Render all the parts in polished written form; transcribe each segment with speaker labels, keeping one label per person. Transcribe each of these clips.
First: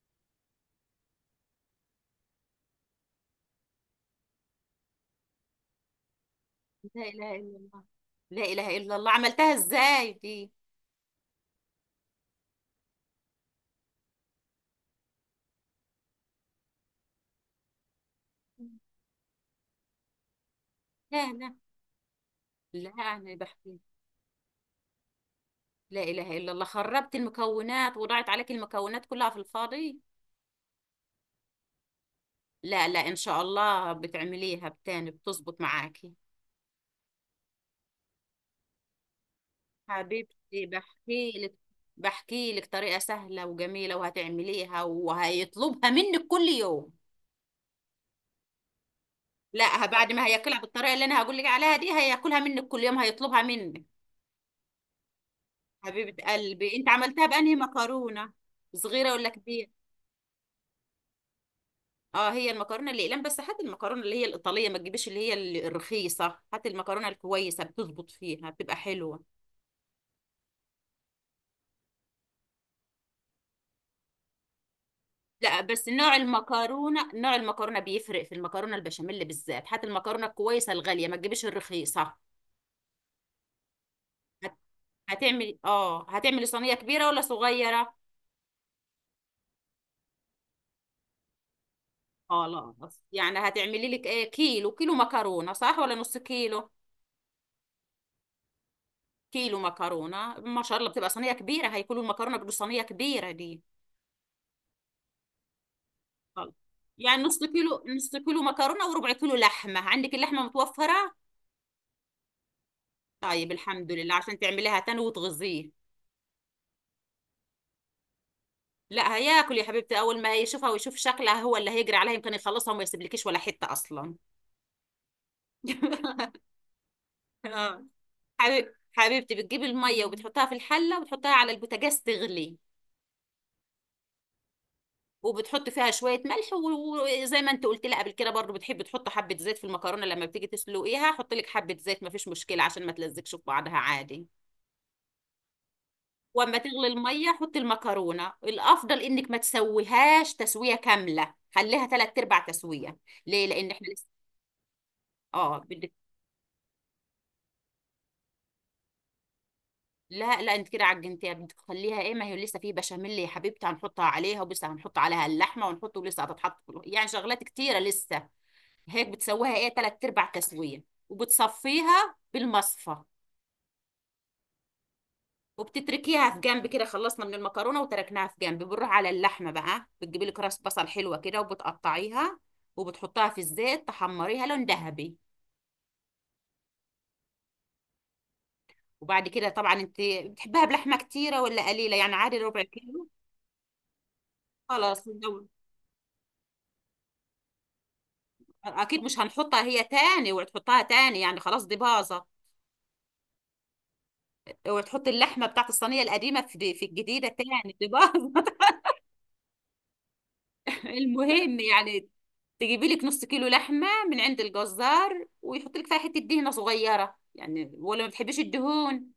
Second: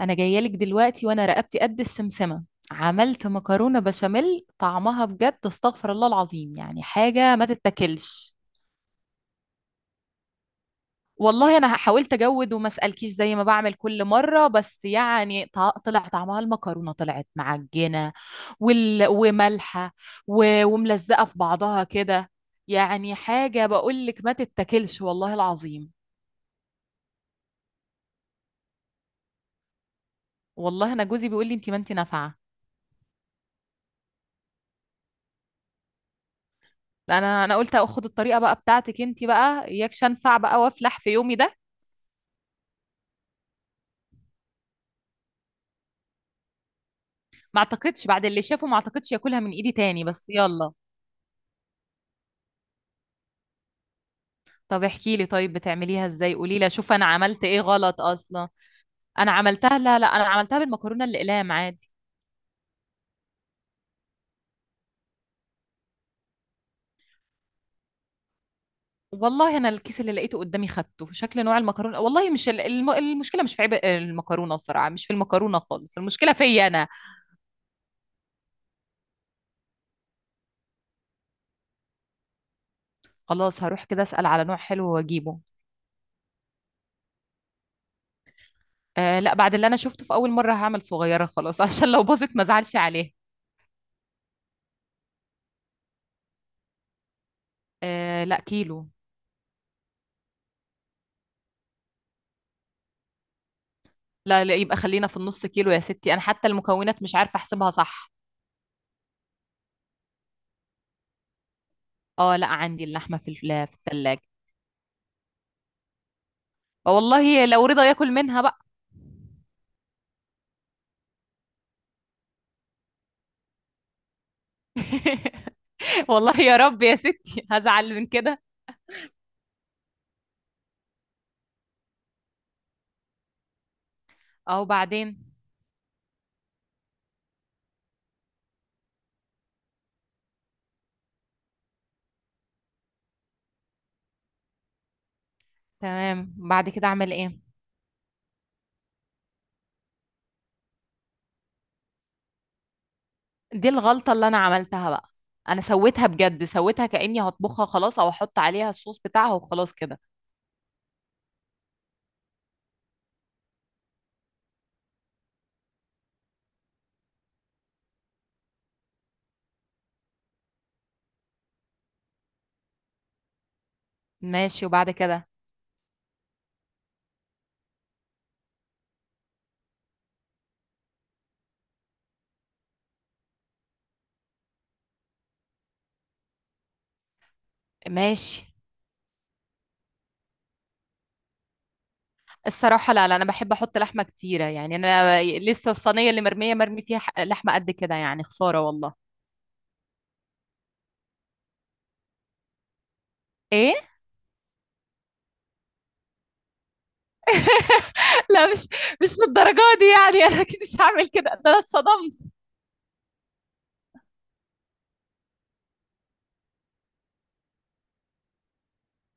Speaker 1: انا جايه لك دلوقتي وانا رقبتي قد السمسمه. عملت مكرونه بشاميل طعمها بجد استغفر الله العظيم، يعني
Speaker 2: لا إله
Speaker 1: حاجه ما
Speaker 2: إلا الله.
Speaker 1: تتاكلش.
Speaker 2: لا إله إلا الله، عملتها إزاي دي؟
Speaker 1: والله انا حاولت اجود وما اسالكيش زي ما بعمل كل مره، بس يعني طلع طعمها المكرونه طلعت معجنه ومالحه وملزقه
Speaker 2: لا،
Speaker 1: في
Speaker 2: لا،
Speaker 1: بعضها كده.
Speaker 2: لا،
Speaker 1: يعني
Speaker 2: أنا
Speaker 1: حاجه
Speaker 2: بحكي.
Speaker 1: بقول لك ما تتاكلش والله العظيم.
Speaker 2: لا إله إلا الله، خربت المكونات وضاعت عليك المكونات كلها في الفاضي.
Speaker 1: والله انا جوزي بيقول لي انت ما انت نافعه.
Speaker 2: لا، لا، إن شاء الله بتعمليها بتاني بتظبط معاكي.
Speaker 1: انا قلت اخد الطريقه بقى بتاعتك انت بقى اياكش انفع بقى
Speaker 2: حبيبتي،
Speaker 1: وافلح في
Speaker 2: بحكي
Speaker 1: يومي
Speaker 2: لك
Speaker 1: ده.
Speaker 2: بحكي لك طريقة سهلة وجميلة وهتعمليها وهيطلبها منك كل يوم.
Speaker 1: ما اعتقدش بعد اللي شافه، ما اعتقدش ياكلها من ايدي
Speaker 2: لا،
Speaker 1: تاني،
Speaker 2: بعد ما
Speaker 1: بس
Speaker 2: هياكلها
Speaker 1: يلا.
Speaker 2: بالطريقة اللي أنا هقول لك عليها دي هياكلها منك كل يوم، هيطلبها منك.
Speaker 1: طب احكي لي طيب، بتعمليها
Speaker 2: حبيبة
Speaker 1: ازاي؟ قولي لي
Speaker 2: قلبي، انت
Speaker 1: اشوف انا
Speaker 2: عملتها
Speaker 1: عملت
Speaker 2: بأنهي
Speaker 1: ايه غلط
Speaker 2: مكرونة؟
Speaker 1: اصلا.
Speaker 2: صغيرة ولا
Speaker 1: انا
Speaker 2: كبيرة؟
Speaker 1: عملتها، لا لا انا عملتها بالمكرونه الاقلام عادي.
Speaker 2: اه، هي المكرونة الأقلام، بس هات المكرونة اللي هي الإيطالية، ما تجيبش اللي هي الرخيصة، هات المكرونة الكويسة بتظبط فيها بتبقى حلوة.
Speaker 1: والله انا الكيس اللي لقيته قدامي خدته شكل نوع المكرونه، والله مش المشكله مش في عيب المكرونه، الصراحه مش في المكرونه
Speaker 2: لا بس
Speaker 1: خالص،
Speaker 2: نوع
Speaker 1: المشكله فيا انا.
Speaker 2: المكرونة، نوع المكرونة بيفرق في المكرونة البشاميل بالذات، هات المكرونة الكويسة الغالية ما تجيبش الرخيصة.
Speaker 1: خلاص هروح كده اسال على
Speaker 2: هت-
Speaker 1: نوع حلو واجيبه.
Speaker 2: هتعملي صينية كبيرة ولا صغيرة؟
Speaker 1: آه لا، بعد اللي انا شفته في اول مره هعمل صغيره خلاص عشان لو باظت ما ازعلش
Speaker 2: خلاص،
Speaker 1: عليها.
Speaker 2: يعني هتعملي لك ايه، كيلو كيلو مكرونة صح ولا نص كيلو؟
Speaker 1: آه لا كيلو.
Speaker 2: كيلو مكرونه ما شاء الله، بتبقى صينيه كبيره، هيكلوا المكرونه، بتبقى صينيه كبيره دي.
Speaker 1: لا لا، يبقى خلينا في النص كيلو يا ستي، انا حتى
Speaker 2: خلاص.
Speaker 1: المكونات مش
Speaker 2: يعني
Speaker 1: عارفه
Speaker 2: نص
Speaker 1: احسبها
Speaker 2: كيلو نص
Speaker 1: صح.
Speaker 2: كيلو مكرونه وربع كيلو لحمه، عندك اللحمه متوفره؟
Speaker 1: اه لا عندي اللحمه في
Speaker 2: طيب،
Speaker 1: في
Speaker 2: الحمد لله،
Speaker 1: الثلاجه.
Speaker 2: عشان تعمليها تاني وتغذيه.
Speaker 1: والله لو رضا ياكل منها بقى.
Speaker 2: لا هياكل يا حبيبتي، اول ما يشوفها ويشوف شكلها هو اللي هيجري عليها، يمكن يخلصها وما يسيبلكيش ولا حته اصلا.
Speaker 1: والله يا رب يا ستي
Speaker 2: آه.
Speaker 1: هزعل من كده.
Speaker 2: حبيبتي، بتجيبي الميه وبتحطها في الحله وبتحطها على البوتاجاز تغلي،
Speaker 1: او بعدين.
Speaker 2: وبتحط فيها شويه ملح، وزي ما انت قلت لي قبل كده برضو بتحب تحط حبه زيت في المكرونه، لما بتيجي تسلقيها حط لك حبه زيت، مفيش مشكله عشان ما تلزقش في بعضها عادي.
Speaker 1: تمام،
Speaker 2: واما
Speaker 1: بعد
Speaker 2: تغلي
Speaker 1: كده اعمل
Speaker 2: الميه
Speaker 1: ايه؟
Speaker 2: حط المكرونه، الافضل انك ما تسويهاش تسويه كامله، خليها ثلاث ارباع تسويه. ليه؟
Speaker 1: دي
Speaker 2: لان احنا لسه
Speaker 1: الغلطه اللي انا عملتها بقى.
Speaker 2: اه
Speaker 1: انا
Speaker 2: بدك.
Speaker 1: سويتها بجد سويتها كاني هطبخها خلاص، او احط عليها الصوص بتاعها وخلاص كده.
Speaker 2: لا، لا، انت كده عجنتيها، بدك تخليها ايه؟ ما هي لسه في بشاميل يا حبيبتي، هنحطها عليها، ولسه هنحط عليها اللحمه ونحط، ولسه هتتحط في الوصفة. يعني شغلات كتيره لسه. هيك بتسويها ايه، تلات ارباع تسويه، وبتصفيها بالمصفى،
Speaker 1: ماشي، وبعد كده؟
Speaker 2: وبتتركيها في جنب كده. خلصنا من المكرونه وتركناها في جنب، بنروح على اللحمه بقى، بتجيبي لك راس بصل حلوه كده وبتقطعيها وبتحطها في الزيت تحمريها لون ذهبي.
Speaker 1: ماشي.
Speaker 2: وبعد كده طبعا انت بتحبها بلحمه كتيره ولا قليله؟ يعني عادي ربع
Speaker 1: الصراحة
Speaker 2: كيلو.
Speaker 1: لا لا، أنا بحب أحط لحمة كتيرة يعني،
Speaker 2: خلاص.
Speaker 1: أنا لسه الصينية اللي مرمية مرمي فيها لحمة قد كده يعني، خسارة والله.
Speaker 2: اكيد مش هنحطها هي تاني وتحطها تاني، يعني خلاص دي باظه،
Speaker 1: إيه؟
Speaker 2: وتحط اللحمه بتاعت الصينيه القديمه في الجديده تاني، دي باظه.
Speaker 1: لا، مش للدرجة دي. يعني انا اكيد مش هعمل كده، ده انا
Speaker 2: المهم يعني
Speaker 1: اتصدمت.
Speaker 2: تجيبي لك نص كيلو لحمة من عند الجزار، ويحط لك فيها حتة دهنة صغيرة، يعني ولا ما بتحبيش الدهون؟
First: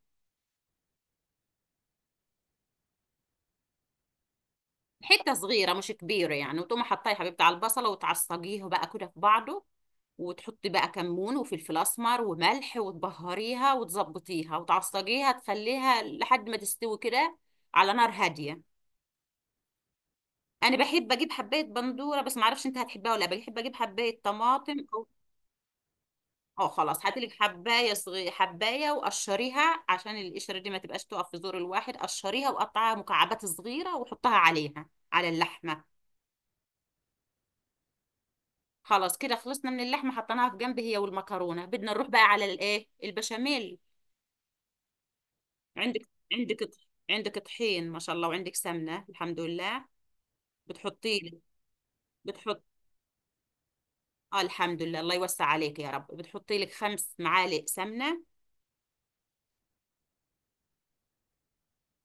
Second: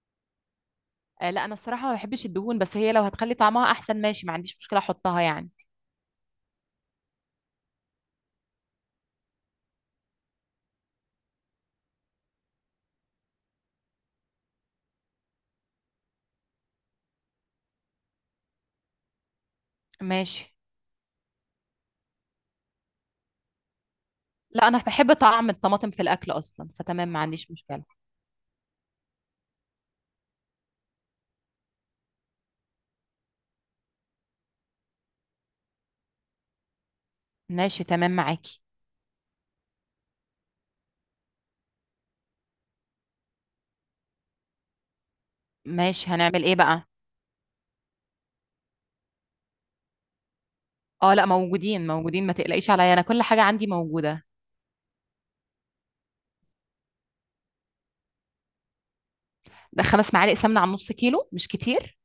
Speaker 1: آه لا، أنا الصراحة ما بحبش الدهون، بس هي لو هتخلي طعمها أحسن ماشي، ما عنديش مشكلة أحطها
Speaker 2: حتة
Speaker 1: يعني.
Speaker 2: صغيرة مش كبيرة يعني، وتقوم حطيها يا حبيبتي على البصلة وتعصجيها بقى كده في بعضه، وتحطي بقى كمون وفلفل اسمر وملح، وتبهريها وتظبطيها وتعصجيها تخليها لحد ما تستوي كده على نار هادية.
Speaker 1: ماشي.
Speaker 2: انا بحب اجيب حبايه بندوره، بس ما اعرفش انت هتحبها ولا لا، بحب اجيب حبايه
Speaker 1: لا
Speaker 2: طماطم.
Speaker 1: أنا بحب طعم الطماطم في الأكل
Speaker 2: اه
Speaker 1: أصلا،
Speaker 2: خلاص،
Speaker 1: فتمام
Speaker 2: هاتي
Speaker 1: ما
Speaker 2: لك
Speaker 1: عنديش مشكلة.
Speaker 2: حبايه صغيره، حبايه وقشريها عشان القشره دي ما تبقاش تقف في زور الواحد، قشريها وقطعها مكعبات صغيره وحطها عليها، على اللحمه.
Speaker 1: ماشي تمام معاكي.
Speaker 2: خلاص كده خلصنا من اللحمه، حطيناها في جنب هي والمكرونه، بدنا نروح بقى على الايه البشاميل. عندك،
Speaker 1: ماشي هنعمل إيه
Speaker 2: عندك
Speaker 1: بقى؟
Speaker 2: عندك طحين ما شاء الله، وعندك سمنه الحمد لله.
Speaker 1: أه
Speaker 2: بتحطي
Speaker 1: لا
Speaker 2: لك
Speaker 1: موجودين موجودين، ما
Speaker 2: بتحط
Speaker 1: تقلقيش عليا، أنا كل حاجة عندي موجودة.
Speaker 2: اه الحمد لله، الله يوسع عليك يا رب، بتحطي لك 5 معالق سمنه.
Speaker 1: ده 5 معالق سمنة على نص كيلو مش كتير؟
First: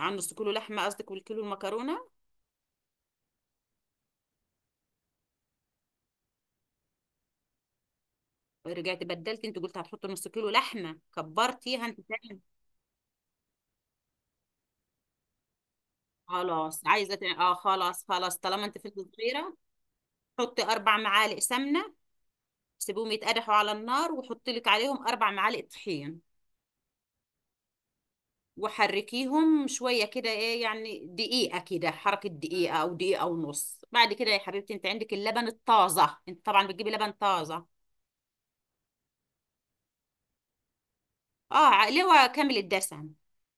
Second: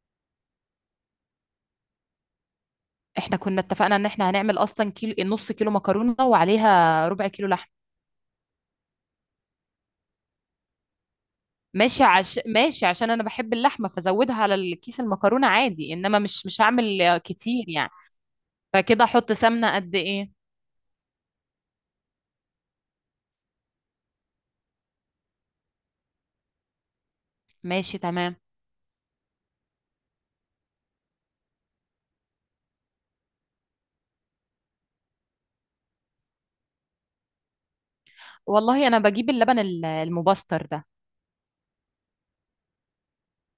Speaker 2: عن نص كيلو لحمه قصدك، والكيلو المكرونه؟
Speaker 1: احنا كنا اتفقنا ان احنا هنعمل اصلا كيلو، نص كيلو مكرونه وعليها ربع كيلو لحم.
Speaker 2: رجعت بدلت، انت قلت هتحط نص كيلو لحمه، كبرتيها انت
Speaker 1: ماشي
Speaker 2: تاني.
Speaker 1: ماشي، عشان انا بحب اللحمه فزودها على الكيس المكرونه عادي، انما مش
Speaker 2: خلاص عايزه
Speaker 1: هعمل
Speaker 2: تاني. اه
Speaker 1: كتير يعني.
Speaker 2: خلاص، خلاص طالما انت
Speaker 1: فكده
Speaker 2: فلفل
Speaker 1: احط
Speaker 2: صغيره.
Speaker 1: سمنه قد ايه؟
Speaker 2: حطي 4 معالق سمنه، سيبيهم يتقدحوا على النار، وحطي لك عليهم 4 معالق طحين،
Speaker 1: ماشي تمام.
Speaker 2: وحركيهم شويه كده، ايه يعني دقيقه كده، حركه دقيقه او دقيقه ونص. بعد كده يا حبيبتي، انت عندك اللبن الطازه؟ انت طبعا بتجيبي لبن طازه.
Speaker 1: والله انا بجيب اللبن المبستر ده.
Speaker 2: اللي هو كامل الدسم.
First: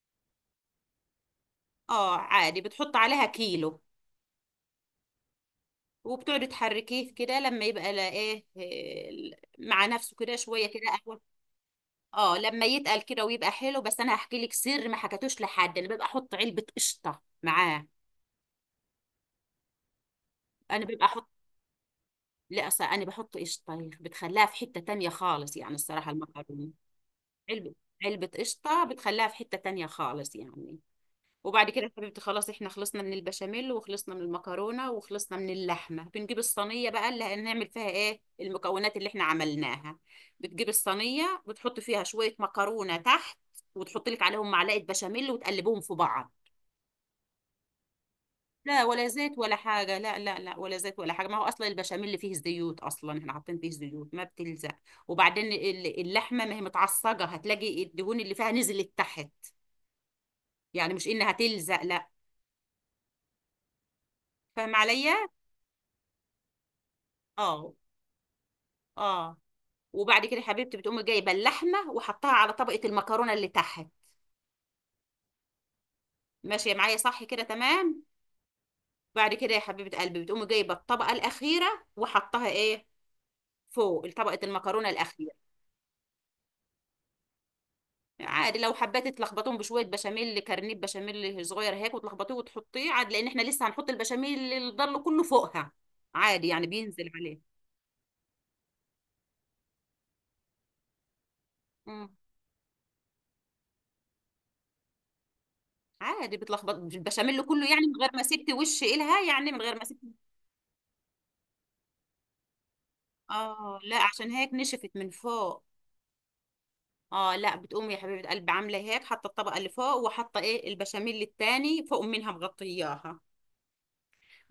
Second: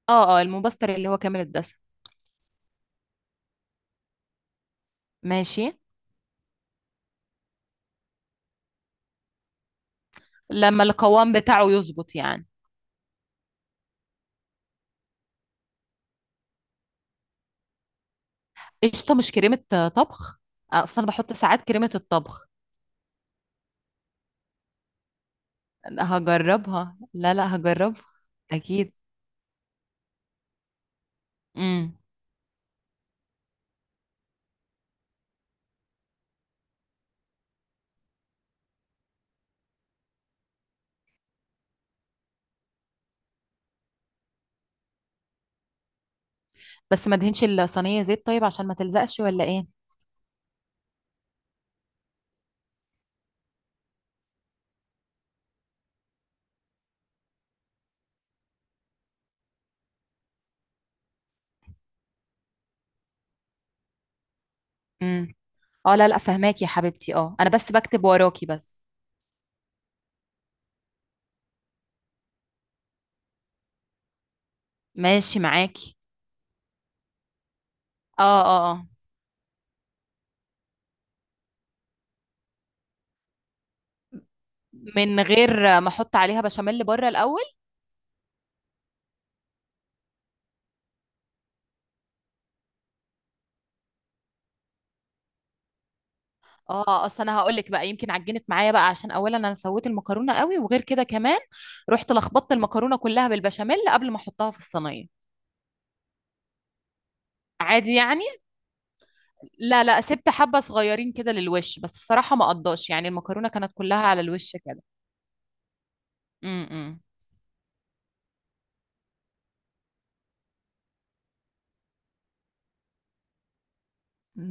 Speaker 1: اه اه، المبستر اللي هو كامل الدسم.
Speaker 2: اه عادي، بتحط عليها كيلو،
Speaker 1: ماشي.
Speaker 2: وبتقعدي تحركيه كده لما يبقى لاقاه، آه، مع نفسه كده شويه كده
Speaker 1: لما
Speaker 2: قهوه.
Speaker 1: القوام بتاعه يظبط
Speaker 2: اه،
Speaker 1: يعني.
Speaker 2: لما يتقل كده ويبقى حلو، بس انا هحكي لك سر ما حكيتوش لحد، انا ببقى احط علبه قشطه معاه.
Speaker 1: قشطه مش كريمه طبخ؟
Speaker 2: انا ببقى
Speaker 1: اصلا
Speaker 2: احط
Speaker 1: بحط ساعات كريمه الطبخ.
Speaker 2: لا أصل انا بحط قشطه بتخليها في حته تانية خالص، يعني الصراحه المكرونه.
Speaker 1: هجربها، لا لا
Speaker 2: علبه
Speaker 1: هجربها.
Speaker 2: علبه قشطه
Speaker 1: اكيد.
Speaker 2: بتخليها في حته تانية خالص يعني. وبعد كده يا
Speaker 1: امم.
Speaker 2: حبيبتي، خلاص احنا خلصنا من البشاميل وخلصنا من المكرونة وخلصنا من اللحمة، بنجيب الصينية بقى اللي هنعمل فيها ايه المكونات اللي احنا عملناها. بتجيب الصينية، بتحط فيها شوية مكرونة تحت وتحط لك عليهم معلقة بشاميل وتقلبهم في بعض.
Speaker 1: بس ما دهنش الصينية زيت طيب عشان ما
Speaker 2: لا ولا
Speaker 1: تلزقش
Speaker 2: زيت
Speaker 1: ولا
Speaker 2: ولا
Speaker 1: ايه؟
Speaker 2: حاجة، لا، لا، لا، ولا زيت ولا حاجة، ما هو أصلا البشاميل اللي فيه زيوت، أصلا احنا حاطين فيه زيوت ما بتلزق. وبعدين اللحمة ما هي متعصجة، هتلاقي الدهون اللي فيها نزلت تحت، يعني مش إنها تلزق لا. فاهم عليا؟
Speaker 1: امم. اه لا لا فهماكي يا حبيبتي، اه انا بس
Speaker 2: اه.
Speaker 1: بكتب وراكي بس.
Speaker 2: اه. وبعد كده يا حبيبتي، بتقومي جايبه اللحمه وحطها على طبقه المكرونه اللي تحت.
Speaker 1: ماشي معاكي.
Speaker 2: ماشيه معايا صح كده تمام.
Speaker 1: اه اه اه.
Speaker 2: بعد كده يا حبيبه قلبي، بتقومي جايبه الطبقه الاخيره وحطها ايه، فوق طبقه المكرونه
Speaker 1: من
Speaker 2: الاخيره.
Speaker 1: غير ما احط عليها بشاميل بره الاول؟
Speaker 2: عادي لو حبيت تلخبطهم بشويه بشاميل، كرنيب بشاميل صغير هيك وتلخبطيه وتحطيه عادي، لان احنا لسه هنحط البشاميل اللي ضل كله فوقها عادي، يعني
Speaker 1: اه،
Speaker 2: بينزل
Speaker 1: اصل انا
Speaker 2: عليه.
Speaker 1: هقول لك بقى يمكن عجنت معايا بقى عشان اولا انا سويت المكرونه قوي، وغير كده كمان
Speaker 2: امم
Speaker 1: رحت لخبطت المكرونه كلها بالبشاميل قبل ما احطها في الصينيه.
Speaker 2: عادي بتلخبط البشاميل كله يعني،
Speaker 1: عادي
Speaker 2: من غير ما
Speaker 1: يعني.
Speaker 2: سبت وش إلها، يعني من غير ما
Speaker 1: لا
Speaker 2: سبت.
Speaker 1: لا سبت حبه صغيرين كده للوش، بس الصراحه ما قضاش يعني المكرونه كانت
Speaker 2: اه لا
Speaker 1: كلها على
Speaker 2: عشان
Speaker 1: الوش
Speaker 2: هيك
Speaker 1: كده.
Speaker 2: نشفت من فوق.
Speaker 1: امم.
Speaker 2: اه لا، بتقوم يا حبيبه قلبي عامله هيك، حاطه الطبقه اللي فوق، وحاطه ايه البشاميل التاني فوق منها مغطياها.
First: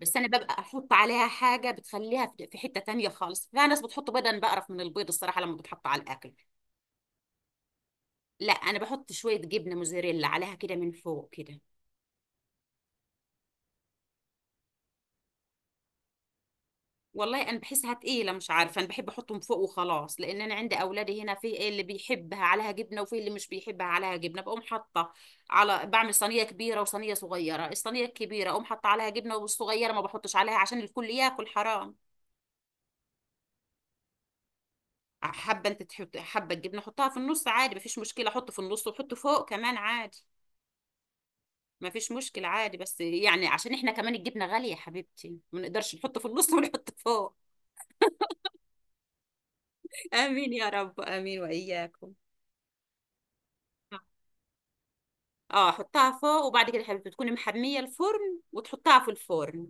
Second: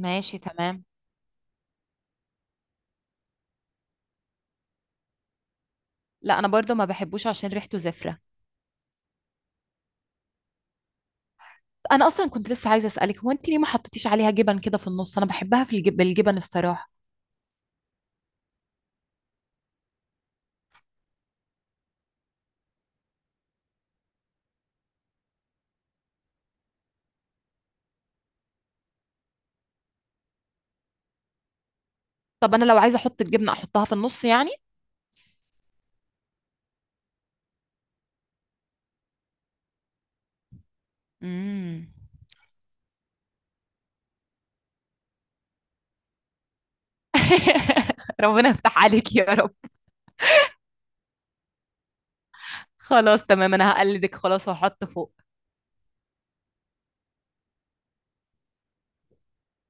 Speaker 2: بس انا ببقى
Speaker 1: تمام.
Speaker 2: احط عليها حاجه بتخليها في حته تانية خالص، فيها ناس بتحط بيض، انا بقرف من البيض الصراحه لما بتحط على الاكل.
Speaker 1: لا انا برضه ما بحبوش عشان ريحته زفره.
Speaker 2: لا، انا بحط شويه جبنه موزاريلا عليها كده من فوق كده.
Speaker 1: انا اصلا كنت لسه عايزه اسالك، هو انت ليه ما حطيتيش عليها جبن كده في النص؟ انا بحبها في بالجبن الصراحه.
Speaker 2: والله انا بحسها تقيله، مش عارفه، انا بحب احطهم فوق وخلاص، لان انا عندي اولادي هنا في إيه اللي بيحبها عليها جبنه وفي اللي مش بيحبها عليها جبنه، بقوم حاطه على بعمل صينيه كبيره وصينيه صغيره، الصينيه الكبيره اقوم حاطه عليها جبنه، والصغيره ما بحطش عليها عشان الكل ياكل حرام.
Speaker 1: طب انا لو عايزه احط الجبنه احطها في النص يعني؟
Speaker 2: حابه انت تحط، حابه الجبنه حطها في النص عادي مفيش مشكله، حط في النص وحط فوق كمان عادي.
Speaker 1: امم.
Speaker 2: مفيش مشكله عادي، بس يعني عشان احنا كمان الجبنه غاليه يا حبيبتي ما نقدرش نحط في النص ونحط فوق.
Speaker 1: ربنا يفتح عليك يا رب.
Speaker 2: امين يا رب، امين واياكم.
Speaker 1: خلاص تمام، انا هقلدك خلاص واحط فوق.
Speaker 2: اه، حطها فوق، وبعد كده يا حبيبتي تكوني محميه الفرن وتحطها في الفرن،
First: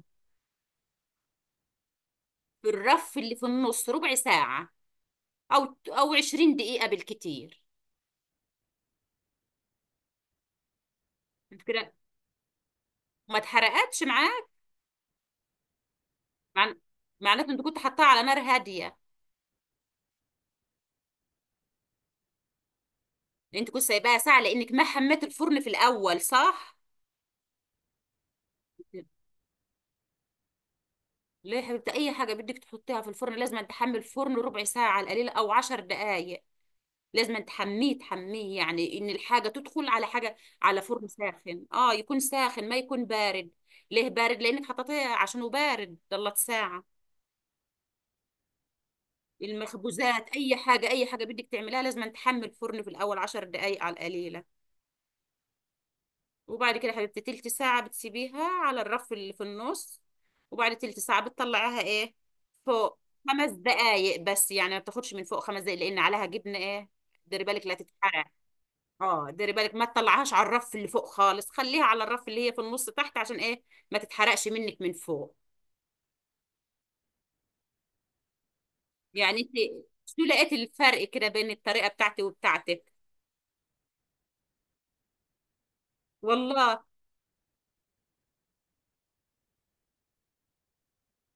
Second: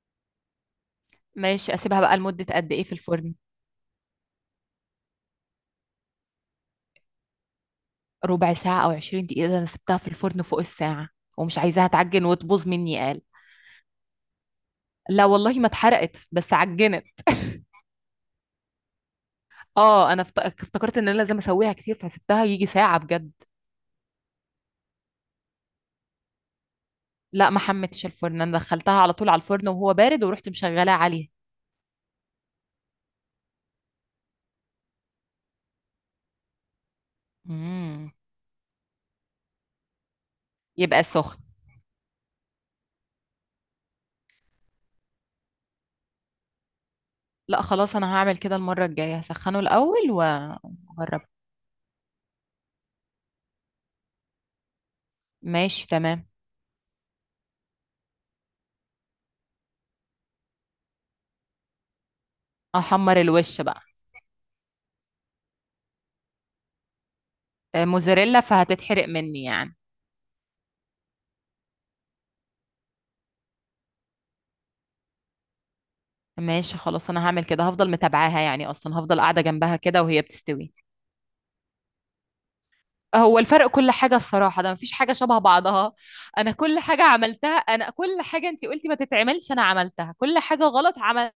Speaker 1: ماشي، اسيبها بقى لمده
Speaker 2: في
Speaker 1: قد ايه في
Speaker 2: الرف
Speaker 1: الفرن؟
Speaker 2: اللي في النص، ربع ساعه، او او 20 دقيقه بالكتير.
Speaker 1: ربع ساعه او 20 دقيقه؟ ده انا سبتها في الفرن فوق الساعه، ومش عايزاها
Speaker 2: كده
Speaker 1: تعجن وتبوظ مني قال.
Speaker 2: ما اتحرقتش معاك.
Speaker 1: لا والله ما اتحرقت بس
Speaker 2: مع...
Speaker 1: عجنت.
Speaker 2: معناته انت كنت حطاها على نار هاديه.
Speaker 1: اه انا افتكرت ان انا لازم اسويها كتير فسبتها يجي ساعه بجد.
Speaker 2: يعني انت كنت سايباها ساعه، لانك ما حميت الفرن في الاول صح؟
Speaker 1: لأ ما حمّيتش الفرن، أنا دخّلتها على طول على الفرن وهو بارد ورُحت مشغّلاه عليه.
Speaker 2: ليه يا حبيبتي، اي حاجه بدك تحطيها في الفرن لازم تحمي الفرن ربع ساعه على القليل، او 10 دقائق، لازم تحميه،
Speaker 1: إمم.
Speaker 2: تحميه يعني ان الحاجه تدخل على حاجه، على
Speaker 1: يبقى
Speaker 2: فرن
Speaker 1: سُخن.
Speaker 2: ساخن، اه يكون ساخن ما يكون بارد. ليه بارد؟ لانك حطيتيه عشانه بارد ضلت ساعه.
Speaker 1: لأ خلاص أنا هاعمل كده المرّة الجاية، هاسخّنه الأول
Speaker 2: المخبوزات اي حاجه، اي حاجه
Speaker 1: وأجرّبه.
Speaker 2: بدك تعمليها لازم تحمي الفرن في الاول 10 دقائق على القليله.
Speaker 1: ماشي تمام.
Speaker 2: وبعد كده يا حبيبتي تلت ساعه بتسيبيها على الرف اللي في النص، وبعد تلت ساعه بتطلعيها ايه، فوق.
Speaker 1: أحمّر
Speaker 2: خمس
Speaker 1: الوِش بقى.
Speaker 2: دقائق بس يعني، ما بتاخدش من فوق خمس دقائق، لان عليها جبنه ايه، ديري بالك لا تتحرق.
Speaker 1: موتزاريلا فهتتحرق
Speaker 2: اه
Speaker 1: منّي
Speaker 2: ديري بالك،
Speaker 1: يعني.
Speaker 2: ما تطلعهاش على الرف اللي فوق خالص، خليها على الرف اللي هي في النص تحت، عشان ايه؟ ما تتحرقش منك من فوق.
Speaker 1: ماشي خلاص أنا هاعمل كده، هافضل متابعاها يعني أصلًا، هافضل
Speaker 2: يعني
Speaker 1: قاعدة
Speaker 2: انت
Speaker 1: جنبها كده
Speaker 2: شو
Speaker 1: وهي
Speaker 2: لقيت
Speaker 1: بتستوي.
Speaker 2: الفرق كده بين الطريقة بتاعتي وبتاعتك؟
Speaker 1: هو الفرق كل حاجة الصراحة، ده مفيش حاجة شبه بعضها. أنا كل
Speaker 2: والله.
Speaker 1: حاجة عملتها، أنا كل حاجة أنتي قلتي ما تتعملش أنا عملتها، كل حاجة غلط عملتها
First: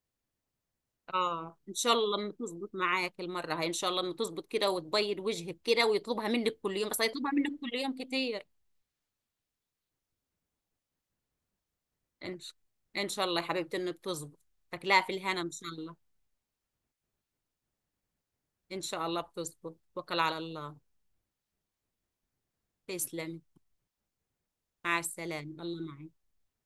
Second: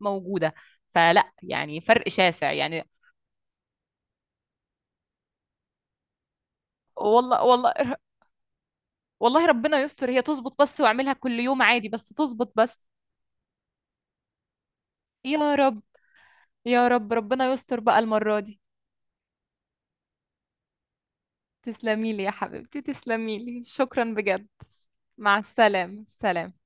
Speaker 1: موجودة، فلا
Speaker 2: اه، ان
Speaker 1: يعني
Speaker 2: شاء
Speaker 1: فرق
Speaker 2: الله انه
Speaker 1: شاسع
Speaker 2: تظبط
Speaker 1: يعني.
Speaker 2: معاك المرة هاي، ان شاء الله انه تظبط كده وتبيض وجهك كده، ويطلبها منك كل يوم، بس هيطلبها
Speaker 1: والله
Speaker 2: منك
Speaker 1: والله.
Speaker 2: كل يوم كتير.
Speaker 1: والله ربنا يستر هي تظبط بس وأعملها كل يوم عادي، بس
Speaker 2: ان
Speaker 1: تظبط
Speaker 2: شاء
Speaker 1: بس.
Speaker 2: ان شاء الله يا حبيبتي انه بتظبط، تاكلها في الهنا ان
Speaker 1: يا
Speaker 2: شاء
Speaker 1: رب.
Speaker 2: الله.
Speaker 1: يا رب ربنا يستر بقى المرة دي.
Speaker 2: ان شاء الله بتظبط، توكل على الله.
Speaker 1: تسلميلي يا حبيبتي
Speaker 2: تسلمي،
Speaker 1: تسلميلي، شكرا بجد.
Speaker 2: مع
Speaker 1: مع
Speaker 2: السلامة، الله
Speaker 1: السلامة
Speaker 2: معك.
Speaker 1: سلام.